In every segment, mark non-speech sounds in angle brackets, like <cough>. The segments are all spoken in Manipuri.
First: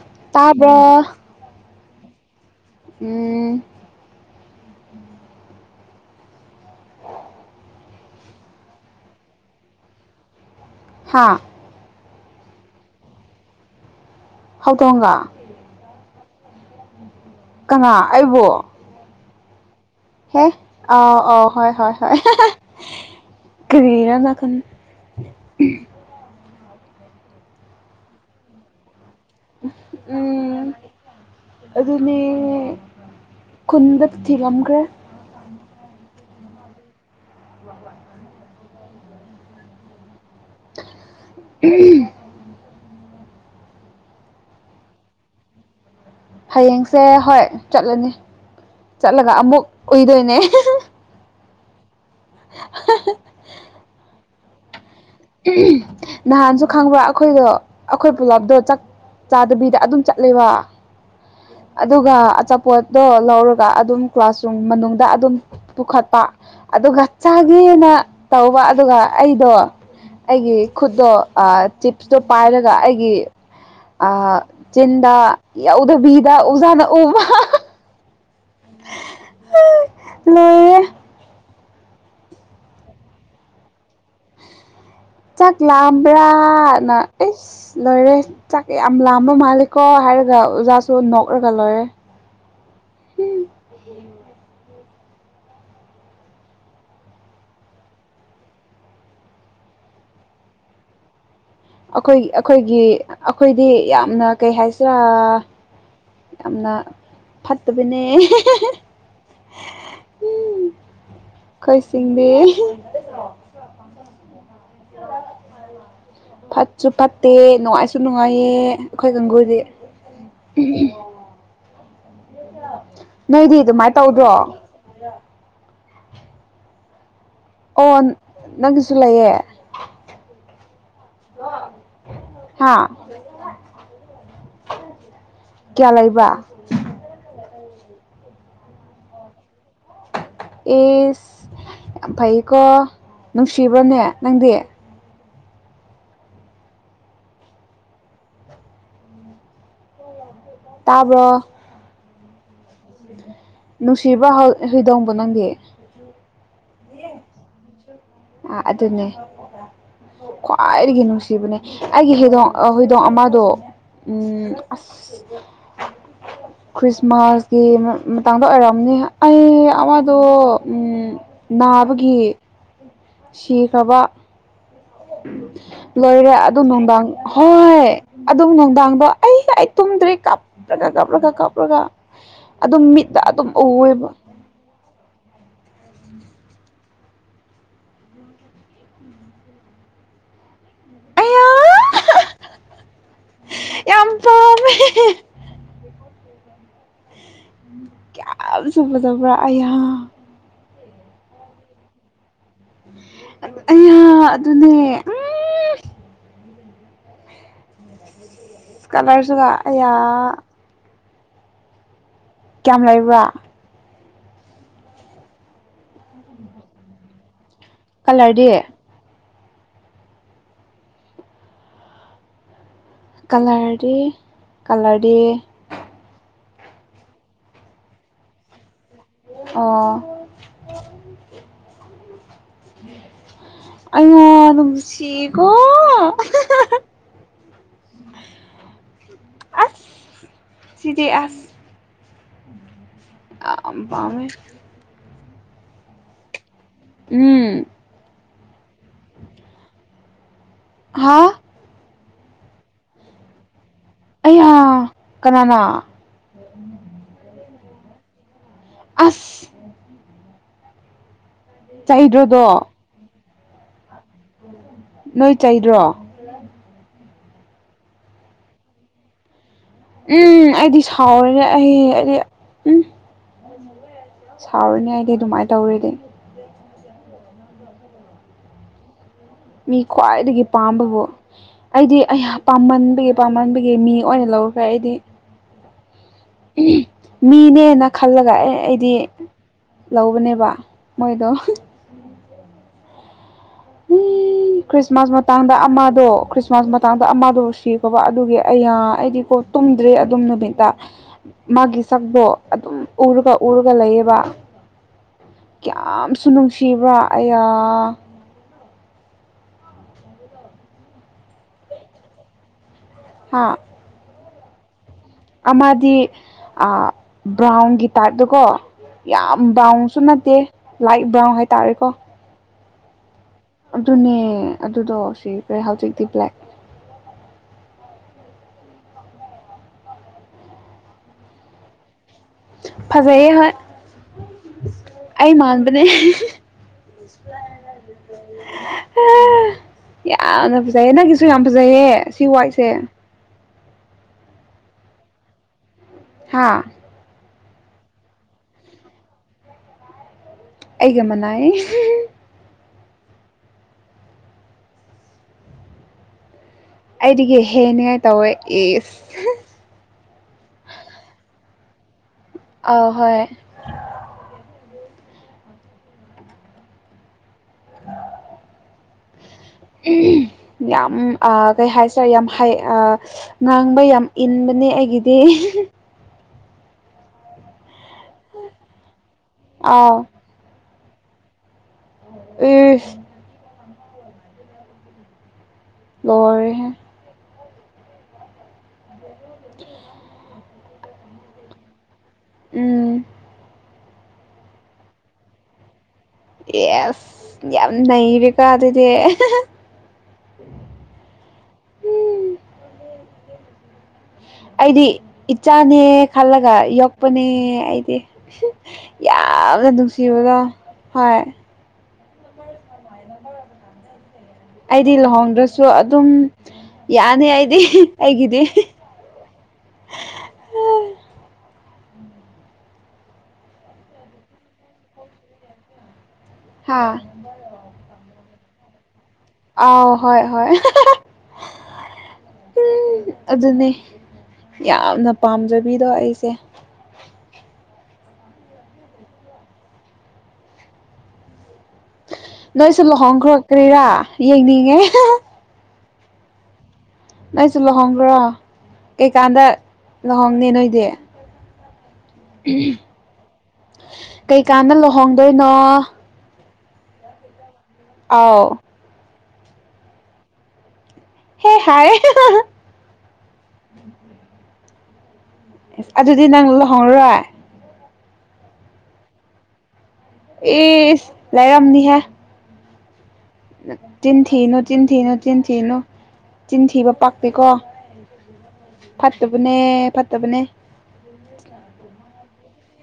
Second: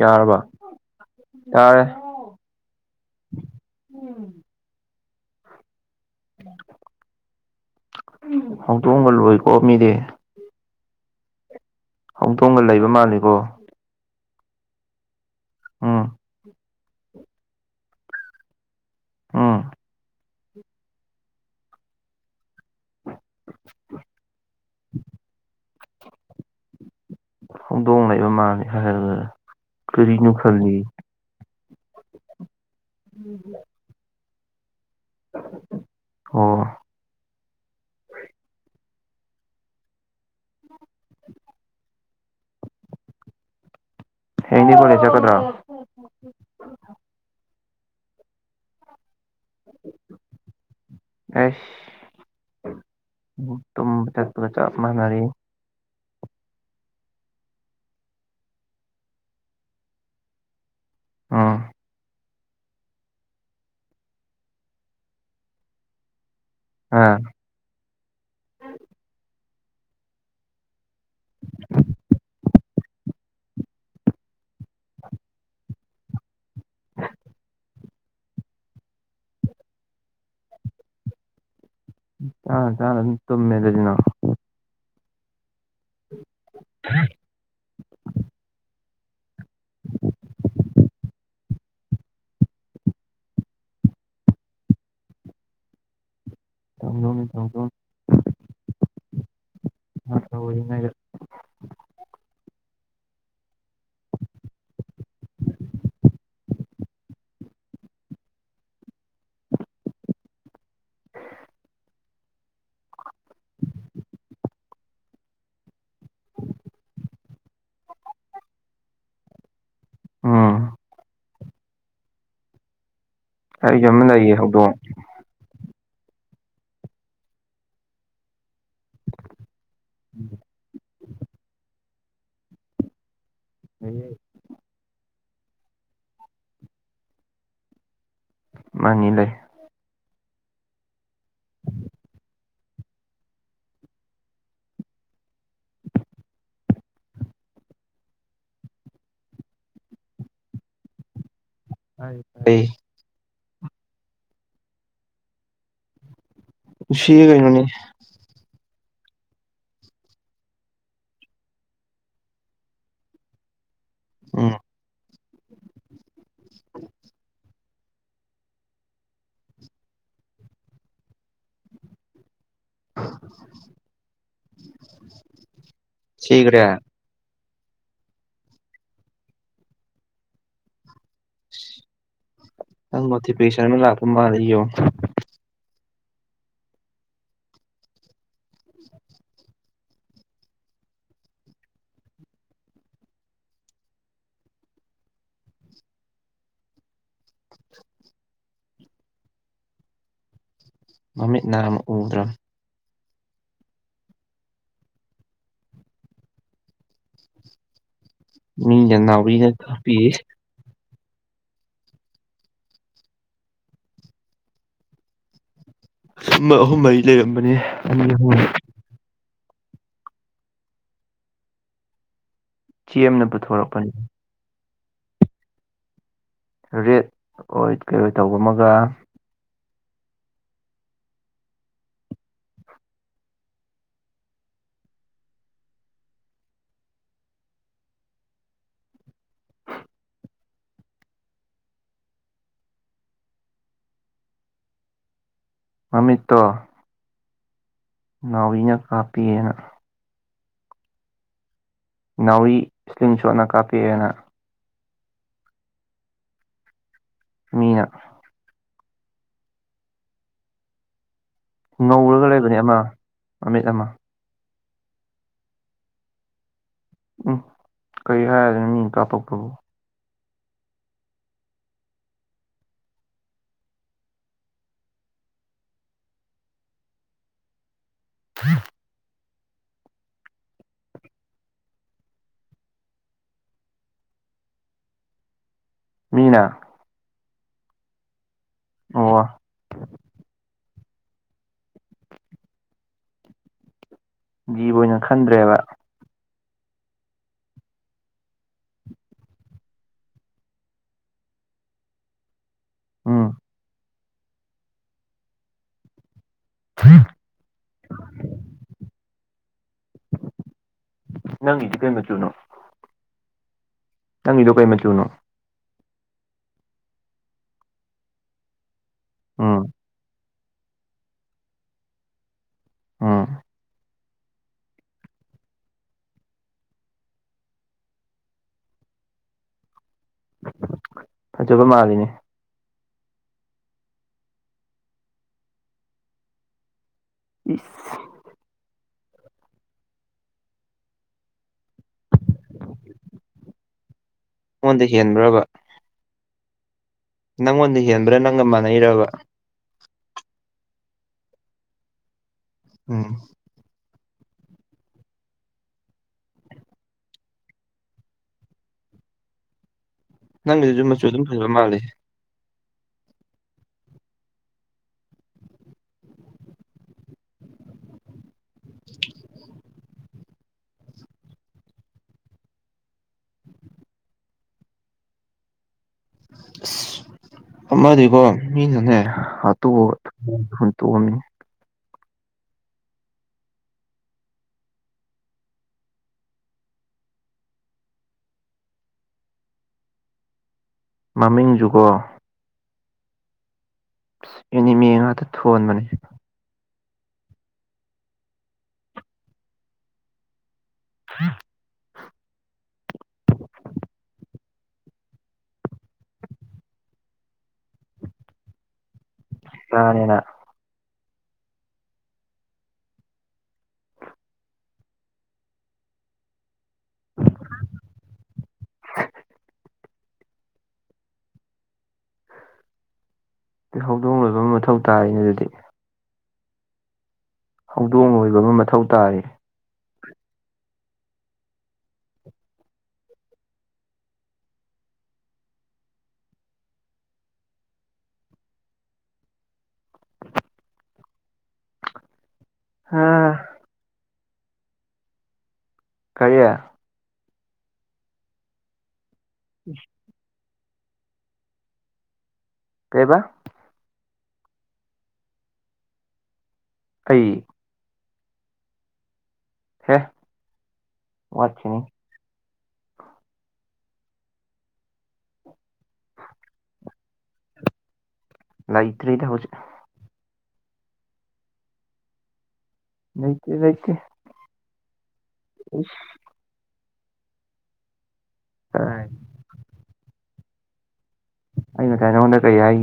ꯌꯥꯔꯕ ꯇꯥꯕ꯭ꯔꯣ ꯌꯥꯔꯦ ꯎꯝ ꯍꯧꯗꯣꯡꯕ ꯂꯣꯏꯀꯣ ꯃꯤꯗꯤ ꯍꯥꯥ ꯍꯧꯣꯡꯇꯣꯡꯒ ꯂꯩꯕ ꯃꯥꯜꯂꯤꯀꯣ ꯍꯧꯗꯣꯒ ꯑꯥ ꯀꯅꯥ ꯑꯩꯕꯣ ꯎꯝ ꯍꯦ ꯑ ꯑ ꯍ ꯍ ꯍ ꯀꯔ ꯉ ꯈ ꯍꯧꯗꯣꯡ ꯂꯩꯕ ꯃꯥꯅꯤ ꯍꯥꯏꯔ ꯎꯝ ꯑꯗꯨꯅꯦ ꯎꯝ ꯈꯨꯟꯗ ꯊꯤꯔꯝꯈ꯭ꯔꯦ ꯑꯣ ꯋꯥꯕ ꯎꯝ ꯍꯦꯡꯅꯦ ꯀꯣꯟꯅꯦ ꯆꯠꯀꯗ꯭ꯔꯣ ꯍꯌꯦꯡꯁꯦ ꯍꯣꯏ ꯆꯠꯂꯅꯤ ꯆꯠꯂꯒ ꯑꯃꯨꯛ ꯎꯏꯗꯣꯏꯅꯦ ꯑꯦꯁ ꯇ ꯆꯠꯄ ꯆꯥꯞ ꯃꯥꯅꯔꯤ ꯅꯍꯥꯟꯁꯨ ꯈꯪꯕ꯭ꯔ ꯑꯩꯈꯣꯏꯗꯣ ꯑꯩꯈꯣꯏ ꯄꯨꯂꯞꯗꯣ ꯆ ꯆꯥꯗꯕꯤꯗ ꯑꯗꯨꯝ ꯆꯠꯂꯦꯕ ꯎꯝ ꯑꯗꯨꯒ ꯄꯣꯠꯇꯣ ꯂꯧꯔꯒ ꯑꯗꯨꯝ ꯀ꯭ꯂꯥꯁꯔꯨꯝ ꯃꯅꯨꯡꯗ ꯑꯗꯨꯝ ꯄꯨꯈꯠꯄ ꯑꯗꯨꯒ ꯑꯥ ꯅ ꯇꯧꯕ ꯑꯗꯨꯒ ꯑꯩꯗꯣ ꯑꯩꯒꯤ ꯈꯨꯠꯇꯣ ꯆꯤꯞꯁꯇꯣ ꯄꯥꯏꯔꯒ ꯑꯩꯒꯤ ꯑ ꯆꯤꯟꯗ ꯌꯥ ꯑꯣꯗ ꯕꯤꯗ ꯑꯣꯖꯥꯅ ꯎꯕ ꯂꯣꯏ ꯆ ꯆꯥꯟ ꯇꯣꯃꯦ ꯂꯩꯗꯤꯅꯣ ꯆꯥꯛ ꯂꯥꯑꯝꯕ꯭ꯔꯥꯅ ꯑꯦꯁ ꯂꯣꯏꯔꯦ ꯆꯥꯛ ꯌꯥꯝ ꯂꯝꯕ ꯃꯥꯜꯂꯦꯀꯣ ꯍꯥꯏꯔꯒ ꯑꯣꯖꯥꯁꯨ ꯅꯣꯛꯔꯒ ꯂꯣꯏꯔꯦ ꯑꯣꯏ ꯑꯩꯈꯣꯏ ꯑꯩꯈꯣꯏꯒꯤ ꯑꯩꯈꯣꯏꯗꯤ ꯌꯥꯝꯅ ꯀꯩ ꯍꯥꯏꯁꯤꯔꯥ ꯌꯥꯝꯅ ꯐꯠꯇꯕꯅꯦ ꯎꯝ ꯀꯣꯏꯁꯤꯡꯗꯔ <inaudible> ꯑ ꯍ ꯐꯠꯁꯨ ꯐꯠꯇꯦ ꯅꯨꯡꯉꯥꯏꯁꯨ ꯅꯨꯡꯉꯥꯏꯌꯦ ꯑꯩꯈꯣꯏ ꯀꯥꯡꯒꯨꯗꯤ ꯎꯝ ꯅꯣꯏꯗꯤ ꯑꯩꯒꯤ ꯑꯗꯨꯃꯥꯏꯅ ꯑꯃ ꯇꯧꯗ꯭ꯔꯣ ꯂꯩꯌꯦ ꯍꯧꯗꯣꯡ ꯑꯣ ꯅꯪꯒꯤꯁꯨ ꯂꯩꯌꯦ ꯍꯥꯥ ꯂꯩꯌꯦ ꯀꯌꯥ ꯂꯩꯕ ꯃꯥꯅꯤ ꯂꯩ ꯑꯦꯁ ꯌꯥꯝ ꯐꯩꯀꯣ ꯅꯨꯡꯁꯤꯕ꯭ꯔꯣꯅꯦ ꯅꯪꯗꯤ ꯇꯥꯕ꯭ꯔꯣ ꯇꯥꯌꯦ ꯅꯨꯡꯁꯤꯕ ꯍꯨꯗꯣꯡꯗꯣ ꯅꯪꯒꯤ ꯅꯨꯡꯁꯤꯌꯦ ꯀꯩꯅꯣꯅꯦ ꯑ ꯑꯗꯨꯅꯦ ꯈ꯭ꯋꯥꯏꯗꯒꯤ ꯅꯨꯡꯁꯤꯕꯅꯦ ꯑꯩꯒꯤ ꯍꯩꯗꯣꯡ ꯍꯨꯏꯗꯣꯡ ꯑꯃꯗꯣ ꯎ ꯎꯝ ꯑ ꯈ꯭ꯔꯤꯁꯃꯥꯁ ꯃꯇꯥꯡꯗ ꯑꯣꯏꯔꯛꯑꯝꯅꯤ ꯑꯩ ꯑꯋꯥꯗꯣ ꯅꯥꯕꯒꯤ ꯁꯤꯈ꯭ꯔꯕ ꯂꯣꯏꯔꯦ ꯁꯤꯈ꯭ꯔꯦ ꯑꯗꯨ ꯅꯨꯡꯗꯥꯡ ꯍꯣꯏ ꯑꯗꯨꯝ ꯅꯨꯡꯗꯥꯡꯗꯣ ꯑꯩ ꯑꯩ ꯇꯨꯝꯗ꯭ꯔꯦ ꯀꯥꯞꯇ꯭ꯔꯒ ꯀꯥꯞꯂꯒ ꯀꯥꯞꯂꯒ ꯑꯗꯨꯝ ꯃꯤꯠꯇ ꯑꯗꯨꯝ ꯎꯋꯦꯕ ꯑꯌꯣ ꯌꯥꯝ ꯇꯥꯎꯃꯤ ꯀꯌꯥꯝ ꯆꯨꯒꯗꯕ꯭ꯔꯥ ꯑꯩꯍꯥꯛ ꯃꯃꯤꯠ ꯅꯥ ꯑꯃ ꯎꯗ꯭ꯔꯥ ꯑꯩ ꯌꯥ ꯑꯗꯨꯅꯦ ꯎꯝ ꯏꯁ ꯃꯤꯅ ꯀꯂꯔꯁꯨꯒ ꯅꯥꯎꯔꯤꯅ ꯌꯥ ꯀꯥꯞꯄꯤ ꯀꯌꯥꯝ ꯂꯩꯕ꯭ꯔꯥ ꯑꯃ ꯑꯍꯨꯝ ꯃꯔꯤ ꯂꯩꯔꯝꯕꯅꯦ ꯑꯅꯤ ꯑꯍꯨꯝ ꯀꯂꯔꯗꯤ ꯆꯦꯝꯅ ꯄꯨꯊꯣꯔꯛꯄꯅꯤ ꯀꯂꯔꯗꯤ ꯀꯂꯔꯗꯤ ꯔꯦꯠ ꯑꯣꯏ ꯀꯩ ꯑꯣꯏ ꯇꯧꯕ ꯑꯃꯒ ꯑꯣ ꯑꯩꯉ‌ꯣ ꯅꯨꯡꯁꯤꯀꯣ ꯑꯁ ꯁꯤꯗꯤ ꯑꯁ ꯌꯥꯝ ꯄꯥꯝꯃꯦ ꯃꯃꯤꯠꯇ‌ꯣ ꯎꯝ ꯅꯥꯎꯔꯤꯅ ꯀꯥꯞꯄꯛꯑ‌ꯦꯅ ꯍꯥꯥ ꯅꯥꯎꯔꯤ ꯏꯁꯂꯤꯡ ꯁꯣꯠꯅ ꯀꯥꯞꯄꯛꯑꯦꯅ ꯑꯩꯌꯥ ꯀꯅꯥꯅ ꯃꯤꯅ ꯑꯁ ꯉꯧꯔꯒ ꯂꯩꯕꯅꯦ ꯆꯩꯗ꯭ꯔꯣꯗꯣ ꯑꯃ ꯃꯃꯤꯠ ꯑꯃ ꯅꯣꯏ ꯆꯩꯗ꯭ꯔꯣ ꯎꯝ ꯀꯔꯤ ꯍꯥꯏꯔꯨꯗ‌ꯣꯏꯅꯣ ꯃꯤ ꯀꯥꯞꯄꯛꯄꯕꯨ ꯎꯝ ꯑꯩꯗꯤ ꯁꯥꯎꯔꯤꯅ‌ꯦ ꯑꯩ ꯑꯩ ꯎꯝ <unintelligible> ꯁꯥꯎꯔꯅꯤ ꯑꯩꯗꯤ ꯑꯗꯨꯃꯥꯏꯅ ꯇꯧꯔꯗꯤ <unintelligible> <unintelligible> ꯃꯤ ꯈꯋꯥꯏꯗꯒꯤ ꯄꯥꯝꯕꯕꯨ ꯑꯩꯗꯤ ꯑꯩꯌꯥ ꯄꯥꯝꯃꯟꯕꯒꯤ ꯄꯥꯝꯃꯟꯕꯒꯤ ꯃꯤ ꯑꯣꯏꯅ ꯂꯧꯈꯔ‌ꯦ ꯑꯩꯗꯤ ꯃꯤꯅ ꯃꯤꯅꯦꯅ ꯈꯜꯂꯒ ꯑꯦ ꯑꯩꯗꯤ ꯑꯣ ꯂꯧꯕꯅꯦꯕ ꯃꯣꯏꯗꯣ ꯎꯝ ꯖꯤꯕ ꯑꯣꯏꯅ ꯈ꯭ꯔꯤꯁꯃꯥꯁ ꯃꯇꯥꯡꯗ ꯈꯟꯗ꯭ꯔꯦꯕ ꯑꯃꯗꯣ ꯃꯇꯥꯡꯗ ꯑꯃꯗ‌ꯣ ꯁꯤꯈꯔꯕ ꯑꯗꯨꯒꯤ ꯑꯩꯌꯥ ꯑꯩꯗꯤꯀꯣ ꯇꯨꯝꯗ꯭ꯔꯦ ꯑꯗꯨꯝ ꯅꯨꯃꯤꯠꯇ ꯃꯥꯒꯤ ꯆꯥꯛꯗ‌ꯣ ꯑꯗꯨꯝ ꯎꯝ ꯎꯔꯒ ꯎꯔꯒ ꯂꯩꯌꯦꯕ ꯀꯌꯥꯝꯁꯨ ꯅꯨꯡꯁꯤ ꯅꯨꯡꯁꯤꯕꯔ ꯑꯌꯥ ꯅꯪꯒꯤꯗꯤ ꯀꯩ ꯃꯆꯨꯅꯣ ꯍꯥꯥ ꯅꯪꯒꯤꯗꯣ ꯀꯩ ꯃꯆꯨꯅꯣ ꯑꯃꯗꯤ ꯑꯥ ꯕ꯭ꯔꯥꯎꯟꯒꯤ ꯇꯥꯏꯞꯇꯀꯣ ꯌꯥꯝ ꯎꯝ ꯕ꯭ꯔꯥꯎꯟ ꯁꯨ ꯅꯠꯇꯦ ꯂꯥꯏꯠ ꯕ꯭ꯔꯥꯎꯟ ꯍꯥꯏꯇꯥꯔꯦꯀꯣ ꯑꯥ ꯑꯗꯨꯅꯦ ꯑꯗꯨꯗꯣ ꯁꯤꯈꯔ‌ꯦ ꯍꯧꯖꯤꯛꯇꯤ ꯕ꯭ꯂꯦꯛ ꯐꯖꯕ ꯃꯥꯜꯂꯤꯅꯦ ꯐꯖꯩꯌꯦ ꯍꯣꯏ ꯑꯩ ꯃꯥꯟꯕꯅꯦ <unintelligible> <unintelligible> ꯌꯥꯝꯅ ꯐꯖꯩꯌꯦ ꯅꯪꯒꯤꯁꯨ ꯌꯥꯝ ꯐꯖꯩꯌ‌ꯦ ꯁꯤ ꯋꯥꯏꯁꯦ ꯑꯩꯉꯣꯟꯗꯩ ꯍꯦꯟꯕ꯭ꯔꯕ ꯍꯥꯥ ꯅꯪꯉꯣꯟꯗ ꯍꯦꯟꯕ꯭ꯔꯥ ꯅꯪꯒ ꯃꯥꯟꯅꯩꯔꯕ ꯑꯩꯒ ꯃꯅꯥꯏ ꯎꯝ ꯑꯩꯗꯒꯤ ꯍꯦꯅꯤꯡꯉꯥꯏ ꯇꯧꯋꯦ ꯑꯦꯁ ꯅꯪꯒꯤꯗꯤꯁꯨꯨꯝ ꯃꯆꯨ ꯑꯗꯨꯝ ꯐꯖꯕ ꯃꯥꯜꯂꯦ ꯑ ꯍꯣꯏ ꯎ ꯌꯥꯝ ꯀꯩ ꯍꯥꯏꯁꯔꯦ ꯌꯥꯝ ꯍꯩ ꯉꯥꯡꯕ ꯌꯥꯝ ꯏꯟꯕꯅꯦ ꯑꯩꯒꯤꯗꯤ ꯑꯁ ꯑꯃꯗꯤꯀꯣ ꯃꯤꯅꯅꯦ ꯍꯥꯇꯨ ꯍꯟ ꯇꯣꯡꯅꯤ ꯑꯦ ꯂꯔ ꯃꯃꯤꯡ ꯖꯨꯒꯣ ꯎꯝ ꯑꯦꯅꯤꯃꯤ ꯉꯥꯛꯇ ꯊꯣꯟꯕꯅꯦ ꯑꯦꯁ ꯌꯥꯝ ꯅꯩꯔꯀꯣ ꯑꯗꯨꯗꯤ ꯑ ꯑꯩꯗꯤ ꯏꯆꯥꯅꯦ ꯈꯜꯂꯒ ꯌꯣꯛꯄꯅꯦ ꯑꯩꯗꯤ ꯌꯥꯝꯒ ꯏꯆꯥꯅꯦꯅ ꯅꯨꯡꯁꯤꯕꯗꯣ ꯍꯣꯏ ꯑꯩꯗꯤ ꯂꯨꯍꯣꯡꯗ꯭ꯔꯁꯨ ꯑꯗꯨꯝ ꯌꯥꯅꯤ ꯑꯩꯗꯤ ꯑꯩꯒꯤꯗꯤ ꯍꯧꯗꯣꯡ ꯂꯣꯏꯕ ꯑꯃ ꯃꯊꯧ ꯇꯥꯏꯅꯦ ꯑꯗꯨꯗꯤ ꯍꯥꯥ ꯍꯧꯗꯣꯡ ꯑꯣꯏꯕ ꯑꯃ ꯃꯊꯧ ꯇꯥꯔ ꯑꯥꯎ ꯍꯣꯏ ꯍꯣꯏ ꯎꯝ ꯑꯗꯨꯅꯦ ꯌꯥꯝꯅ ꯄꯥꯝꯖꯕꯤꯗꯣ ꯑꯩꯁꯦ ꯅꯣꯏꯁꯨ ꯑ ꯂꯨꯍꯣꯡꯈ꯭ꯔꯛꯀ꯭ꯔꯤꯔꯥ ꯌꯦꯡꯅꯤꯡꯉꯦ ꯀꯔꯤꯌꯥ ꯅꯪꯁꯨ ꯂꯨꯍꯣꯡꯈ꯭ꯔꯣ ꯀꯩꯀꯥꯟꯗ ꯎ ꯂꯨꯍꯣꯡꯅꯦ ꯅꯣꯏꯗꯤ ꯎ ꯀꯩꯕꯥ ꯀꯩꯀꯥꯟꯅ ꯂꯨꯍꯣꯡꯗꯣꯏꯅꯣ ꯑꯩ ꯑꯥꯎ ꯍꯦ ꯍꯦ ꯋꯥꯠꯈꯤꯅꯤ ꯍꯥꯏ ꯑꯦꯁ ꯑꯗꯨꯗꯤ ꯅꯪ ꯂꯨꯍꯧꯔꯣꯏ ꯂ ꯏꯇ ꯏꯗ ꯍꯧ ꯎꯆꯦ ꯑꯦꯁ ꯂꯩꯥꯏꯔꯝꯅꯤꯍꯦ ꯂꯩꯇꯦ ꯂꯩꯇꯦ ꯆꯤꯟꯊꯅꯨ ꯆꯤꯟꯊꯤꯅꯨ ꯆꯤꯟꯊꯦꯅꯨ ꯆꯤꯟꯊꯤꯕ ꯄꯥꯛꯇꯦꯀꯣ ꯀꯥꯏ ꯐꯠꯇꯕꯅꯦ ꯐꯠꯇꯕꯅꯦ ꯑꯩꯅ ꯀꯥꯏ ꯅꯪꯉꯣꯟꯗ ꯀꯩ ꯍꯥꯏ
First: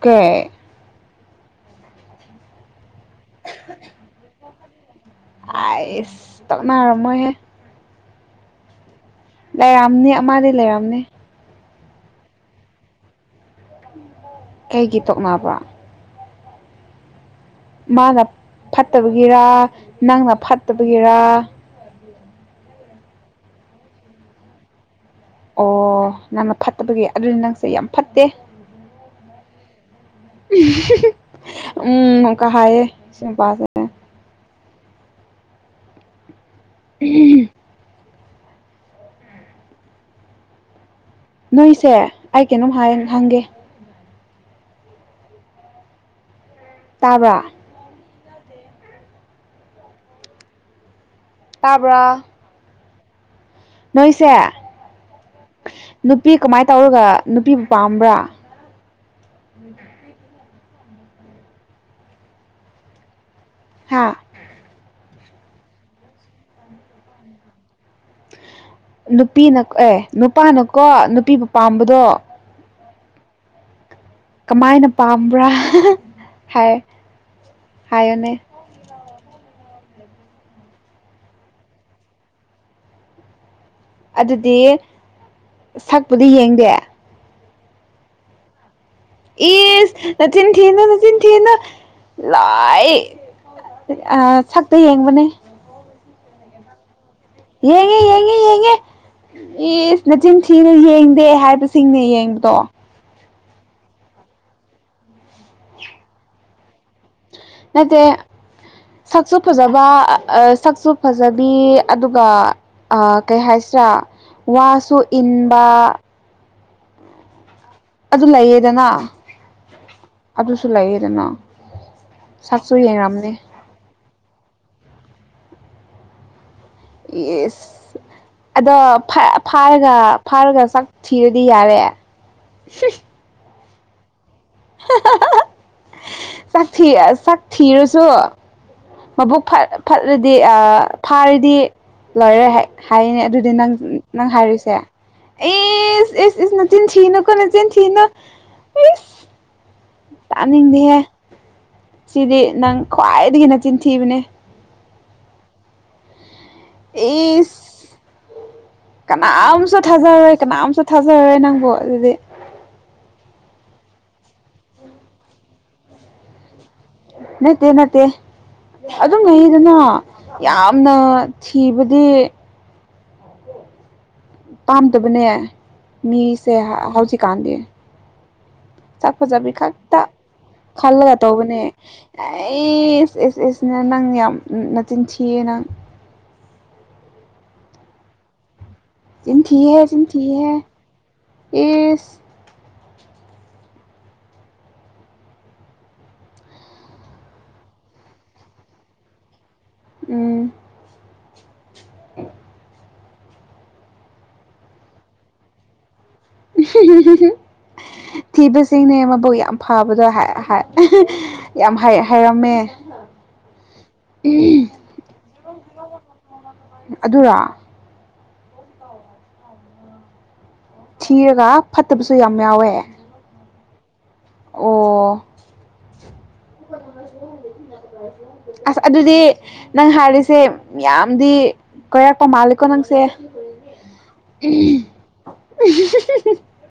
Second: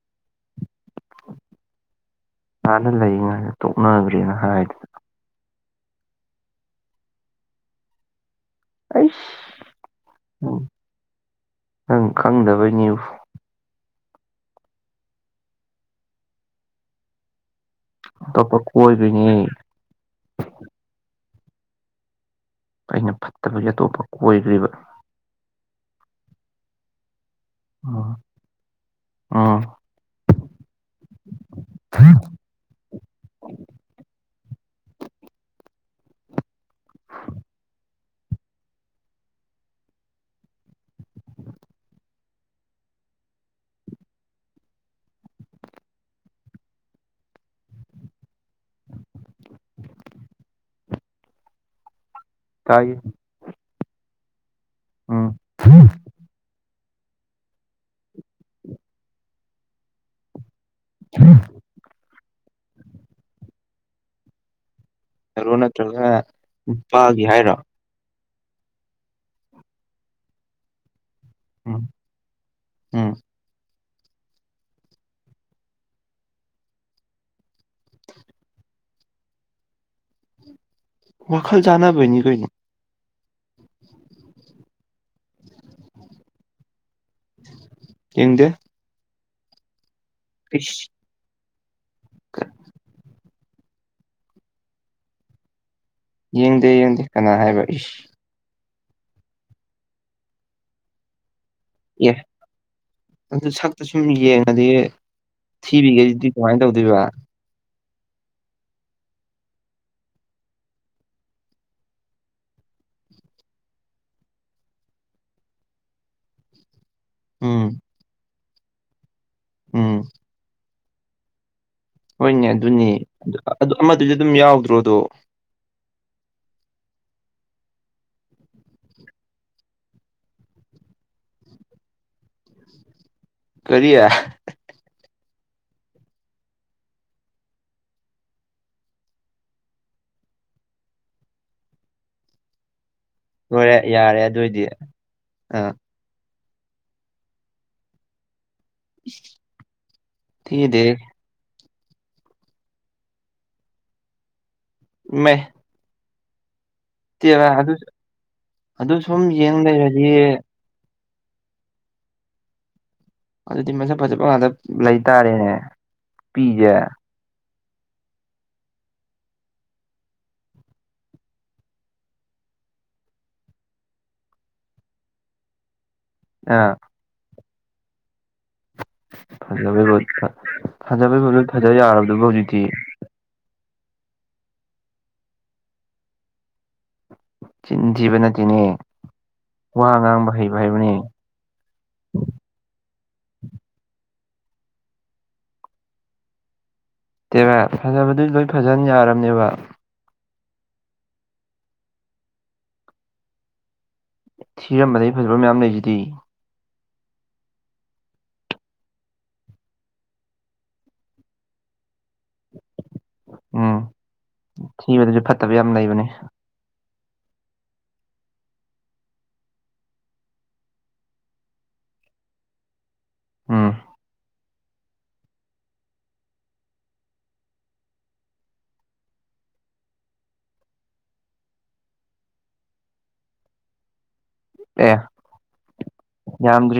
ꯀꯦ ꯍꯥꯟꯅ ꯂꯩꯔꯤꯉꯥꯏꯗ ꯇꯣꯛꯅꯈ꯭ꯔꯦꯅ ꯍꯥꯏꯗꯤ ꯑꯁ ꯇꯧꯅꯔꯣ ꯃꯣꯏꯍꯦ ꯑꯩ ꯂꯩꯔꯝꯅꯤ ꯑꯃꯗꯤ ꯂꯩꯔꯝꯅꯤ ꯅꯪ ꯈꯪꯗꯕꯩꯅꯤ ꯀꯩꯒꯤ ꯇꯣꯛꯅꯕ꯭ꯔꯥ ꯃꯥꯅ ꯑꯇꯣꯞꯄ ꯐꯠꯇꯕꯒꯤꯔ ꯀꯣꯏꯗꯣꯏꯅꯦ ꯅꯪꯅ ꯐꯠꯇꯕꯒꯤꯔ ꯑꯩꯅ ꯐꯠꯇꯕꯒꯤ ꯑꯇꯣꯞꯄ ꯀꯣꯏꯈ꯭ꯔꯤꯕ ꯑꯣ ꯅꯪꯅ ꯐꯠꯇꯕꯒꯤ ꯑꯗꯨꯗꯤ ꯅꯪꯁꯦ ꯌꯥꯝ ꯎꯝ ꯐꯠꯇꯦ ꯎꯝ ꯎꯝ ꯑꯃꯨꯛꯒ ꯍꯥꯢꯌꯦ ꯁꯤ ꯅꯨꯄꯥꯁꯦ ꯎꯝ ꯅꯣꯏꯁꯦ ꯑꯩ ꯀꯩꯅꯣꯝ ꯍꯪꯒꯦ ꯇꯥꯕ꯭ꯔꯥ ꯇꯥꯕ꯭ꯔꯥ ꯇꯥꯢꯌꯦ ꯅꯣꯏꯁꯦ ꯅꯨꯄꯤ ꯀꯃꯥꯏꯅ ꯇꯧꯔꯒ ꯅꯨꯄꯤꯕꯨ ꯄꯥꯝꯕ꯭ꯔꯥ ꯎ <unintelligible> ꯍꯝ <unintelligible> ꯍꯥꯥ ꯅꯠꯇ꯭ꯔꯒꯅ ꯅꯨꯄꯥꯒꯤ ꯍꯥꯏꯔꯣ ꯅꯨꯄꯤꯅ ꯑꯦ ꯅꯨꯄꯥꯅꯀꯣ ꯅꯨꯄꯤꯕꯨ ꯎꯝ ꯄꯥꯝꯕꯗꯣ ꯎꯝ ꯀꯃꯥꯏꯅ ꯄꯥꯝꯕ꯭ꯔꯥ ꯍꯥꯏ ꯍꯥꯏꯌꯨꯅꯦ ꯋꯥꯈꯜ ꯆꯥꯅꯕꯅꯤ ꯀꯩꯅꯣ ꯑꯗꯨꯗꯤ ꯁꯛꯄꯨꯗꯤ ꯌꯦꯡꯗꯦ ꯌꯦꯡꯗꯦ ꯏꯁ ꯅꯆꯤꯟ ꯊꯤꯅꯨ ꯏꯁ ꯅꯆꯤꯟ ꯊꯤꯅꯨ ꯂꯣꯢ ꯁꯛꯇ ꯌꯦꯡꯕꯅꯦ ꯌꯦꯡꯗꯦ ꯌꯦꯡꯗꯦ ꯀꯅꯥ ꯍꯥꯏꯕ ꯏꯁ ꯌꯦꯡꯉꯦ ꯌꯦꯡꯉꯦ ꯌꯦꯡꯉꯦ ꯏꯁ ꯃꯆꯤꯟ ꯊꯤꯅꯨ ꯌꯦꯡꯗꯦ ꯍꯥꯏꯕꯁꯦ ꯁꯤꯡꯅ ꯑꯦ ꯌꯦꯡꯕꯗꯣ ꯑꯗꯨ ꯁꯛꯇ ꯁꯨꯝ ꯌꯦꯡꯉꯗꯤ ꯊꯤꯔꯤꯒꯩꯗꯨꯗꯤ ꯀꯃꯥꯏꯅ ꯇꯧꯗꯣꯏꯕ ꯅꯠꯇꯦ ꯁꯛꯁꯨ ꯐꯖꯕ ꯁꯛꯁꯨ ꯐꯖꯕꯤ ꯑꯗꯨꯒ ꯀꯩ ꯍꯥꯏꯁꯤꯔꯥ ꯋꯥꯁꯨ ꯏꯟꯕ ꯎꯝ ꯑꯗꯨ ꯂꯩꯌꯦꯗꯅ ꯎꯝ ꯑꯗꯨꯁꯨ ꯂꯩꯌꯦꯗꯅ ꯍꯣꯏꯅꯦ ꯁꯛꯁꯨ ꯑꯗꯨꯅꯤ ꯌꯦꯡꯔꯝꯅꯤ ꯑꯗꯨ ꯑꯃꯗꯨꯗꯤ ꯑꯗꯨꯝ ꯌꯥꯎꯗ꯭ꯔꯣꯗꯣ ꯢꯁ ꯑꯗꯣ ꯐꯥꯔꯒ ꯐꯥꯔꯒ ꯁꯥꯛ ꯊꯤꯔꯗꯤ ꯌꯥꯔꯦ <inaudible> ꯀꯔꯤ <inaudible> ꯁꯥꯛ ꯁꯥꯛ ꯊꯤꯔꯁꯨ ꯃꯕꯨꯛ ꯐꯠꯂꯗꯤ ꯐꯥꯔꯗꯤ ꯂꯣꯏꯔꯦ ꯍꯥꯏꯅꯦ ꯑꯗꯨꯗꯤ ꯅꯪ ꯂꯣꯏꯔꯦ ꯌꯥꯔꯦ ꯅꯪ ꯑꯗꯨꯑꯣꯏꯗꯤ ꯍꯥꯏꯔꯤꯁꯦ ꯑꯥ ꯏꯁ ꯏꯁ ꯅꯆꯤꯟ ꯊꯤꯅꯀꯣ ꯅꯆꯤꯟ ꯊꯤꯅꯨ <unintelligible> ꯊꯤꯗꯦ ꯇꯥꯅꯤꯡꯗꯦꯍꯦ ꯁꯤꯗꯤ ꯅꯪ ꯈ꯭ꯋꯥꯏꯗꯒꯤ ꯅꯆꯤꯟꯊꯤꯕꯅꯦ ꯃꯦ ꯑꯗꯨ ꯏꯁ ꯑꯗꯨ ꯁꯨꯝ ꯌꯦꯡ ꯀꯅꯥꯝ ꯁꯨ ꯂꯩꯔꯗꯤ ꯊꯖꯔꯣꯢ ꯀꯅꯥꯝꯁꯨ ꯊꯥꯖꯔꯔꯣꯏ ꯅꯪꯕꯣ ꯑꯗꯨꯗꯤ ꯑꯗꯨꯗꯤ ꯃꯁꯛ ꯐꯖꯕ ꯉꯥꯛꯇ ꯂꯩꯇꯥꯔꯦꯅꯦ ꯅꯨꯄꯤꯁꯦ ꯅꯠꯇ ꯅꯠꯇ ꯑꯗꯨꯝ ꯂꯩꯗꯅ ꯌꯥꯝꯅ ꯊꯤꯕꯗꯤ ꯄꯥꯝꯗꯕꯅꯦ ꯃꯤꯁꯦ ꯑꯥ ꯍꯧꯖꯤꯛꯀꯥꯟꯗꯤ ꯆꯥꯛ ꯐꯖꯥꯕꯤ ꯐꯖꯕꯩꯕꯨ ꯈꯛꯇ ꯈꯜꯂꯒ ꯐꯖꯕꯩꯕꯨ ꯂꯣꯏ ꯇꯧꯕꯅꯦ ꯐꯖ ꯌꯥꯔꯕꯗꯨꯕꯨ ꯍꯧꯖꯤꯛꯇꯤ ꯑꯩ ꯑꯦꯁꯅ ꯅꯪ ꯌꯥꯝꯅ ꯆꯤꯟ ꯊꯤꯌꯦ ꯅꯪ ꯆꯤꯟ ꯊꯤꯕꯅ ꯅꯥꯠꯇꯦꯅꯦ ꯆꯤꯟꯊꯤ ꯍ ꯆꯤꯟꯊꯤ ꯑꯦ ꯇꯦꯕ ꯐꯖꯕꯗꯤ ꯂꯣꯏ ꯐꯖꯅ ꯌꯥꯔꯕꯝꯅꯦꯕ ꯎꯝ <unintelligible> ꯊꯤꯔꯝꯕꯗꯩ ꯐꯖꯕ ꯃꯌꯥꯝ ꯂꯩꯁꯤꯗꯤ ꯊꯤꯕꯁꯤꯡꯅꯦ ꯃꯕꯨꯛ ꯌꯥꯝ ꯐꯕꯗꯣ ꯌꯥꯝ ꯍꯥꯏꯔꯝꯃꯦ ꯎꯝ ꯊꯤꯕꯗꯁꯨ ꯐꯠꯇꯕ ꯌꯥꯝ ꯂꯩꯕꯅꯦ ꯑꯗꯨꯔ ꯊꯤꯔꯒ ꯐꯠꯇꯕꯁꯨ ꯌꯥꯝ ꯌꯥꯎꯋꯦ ꯎꯝ ꯑꯣ ꯑꯁ ꯑꯗꯨꯗꯤ ꯅꯪ ꯍꯥꯏꯔꯤꯁꯦ ꯌꯥꯝꯗꯤ ꯀꯔꯛꯄ ꯃꯥꯂꯀꯣ ꯅꯪꯁꯦ ꯑꯦ ꯌꯥꯝ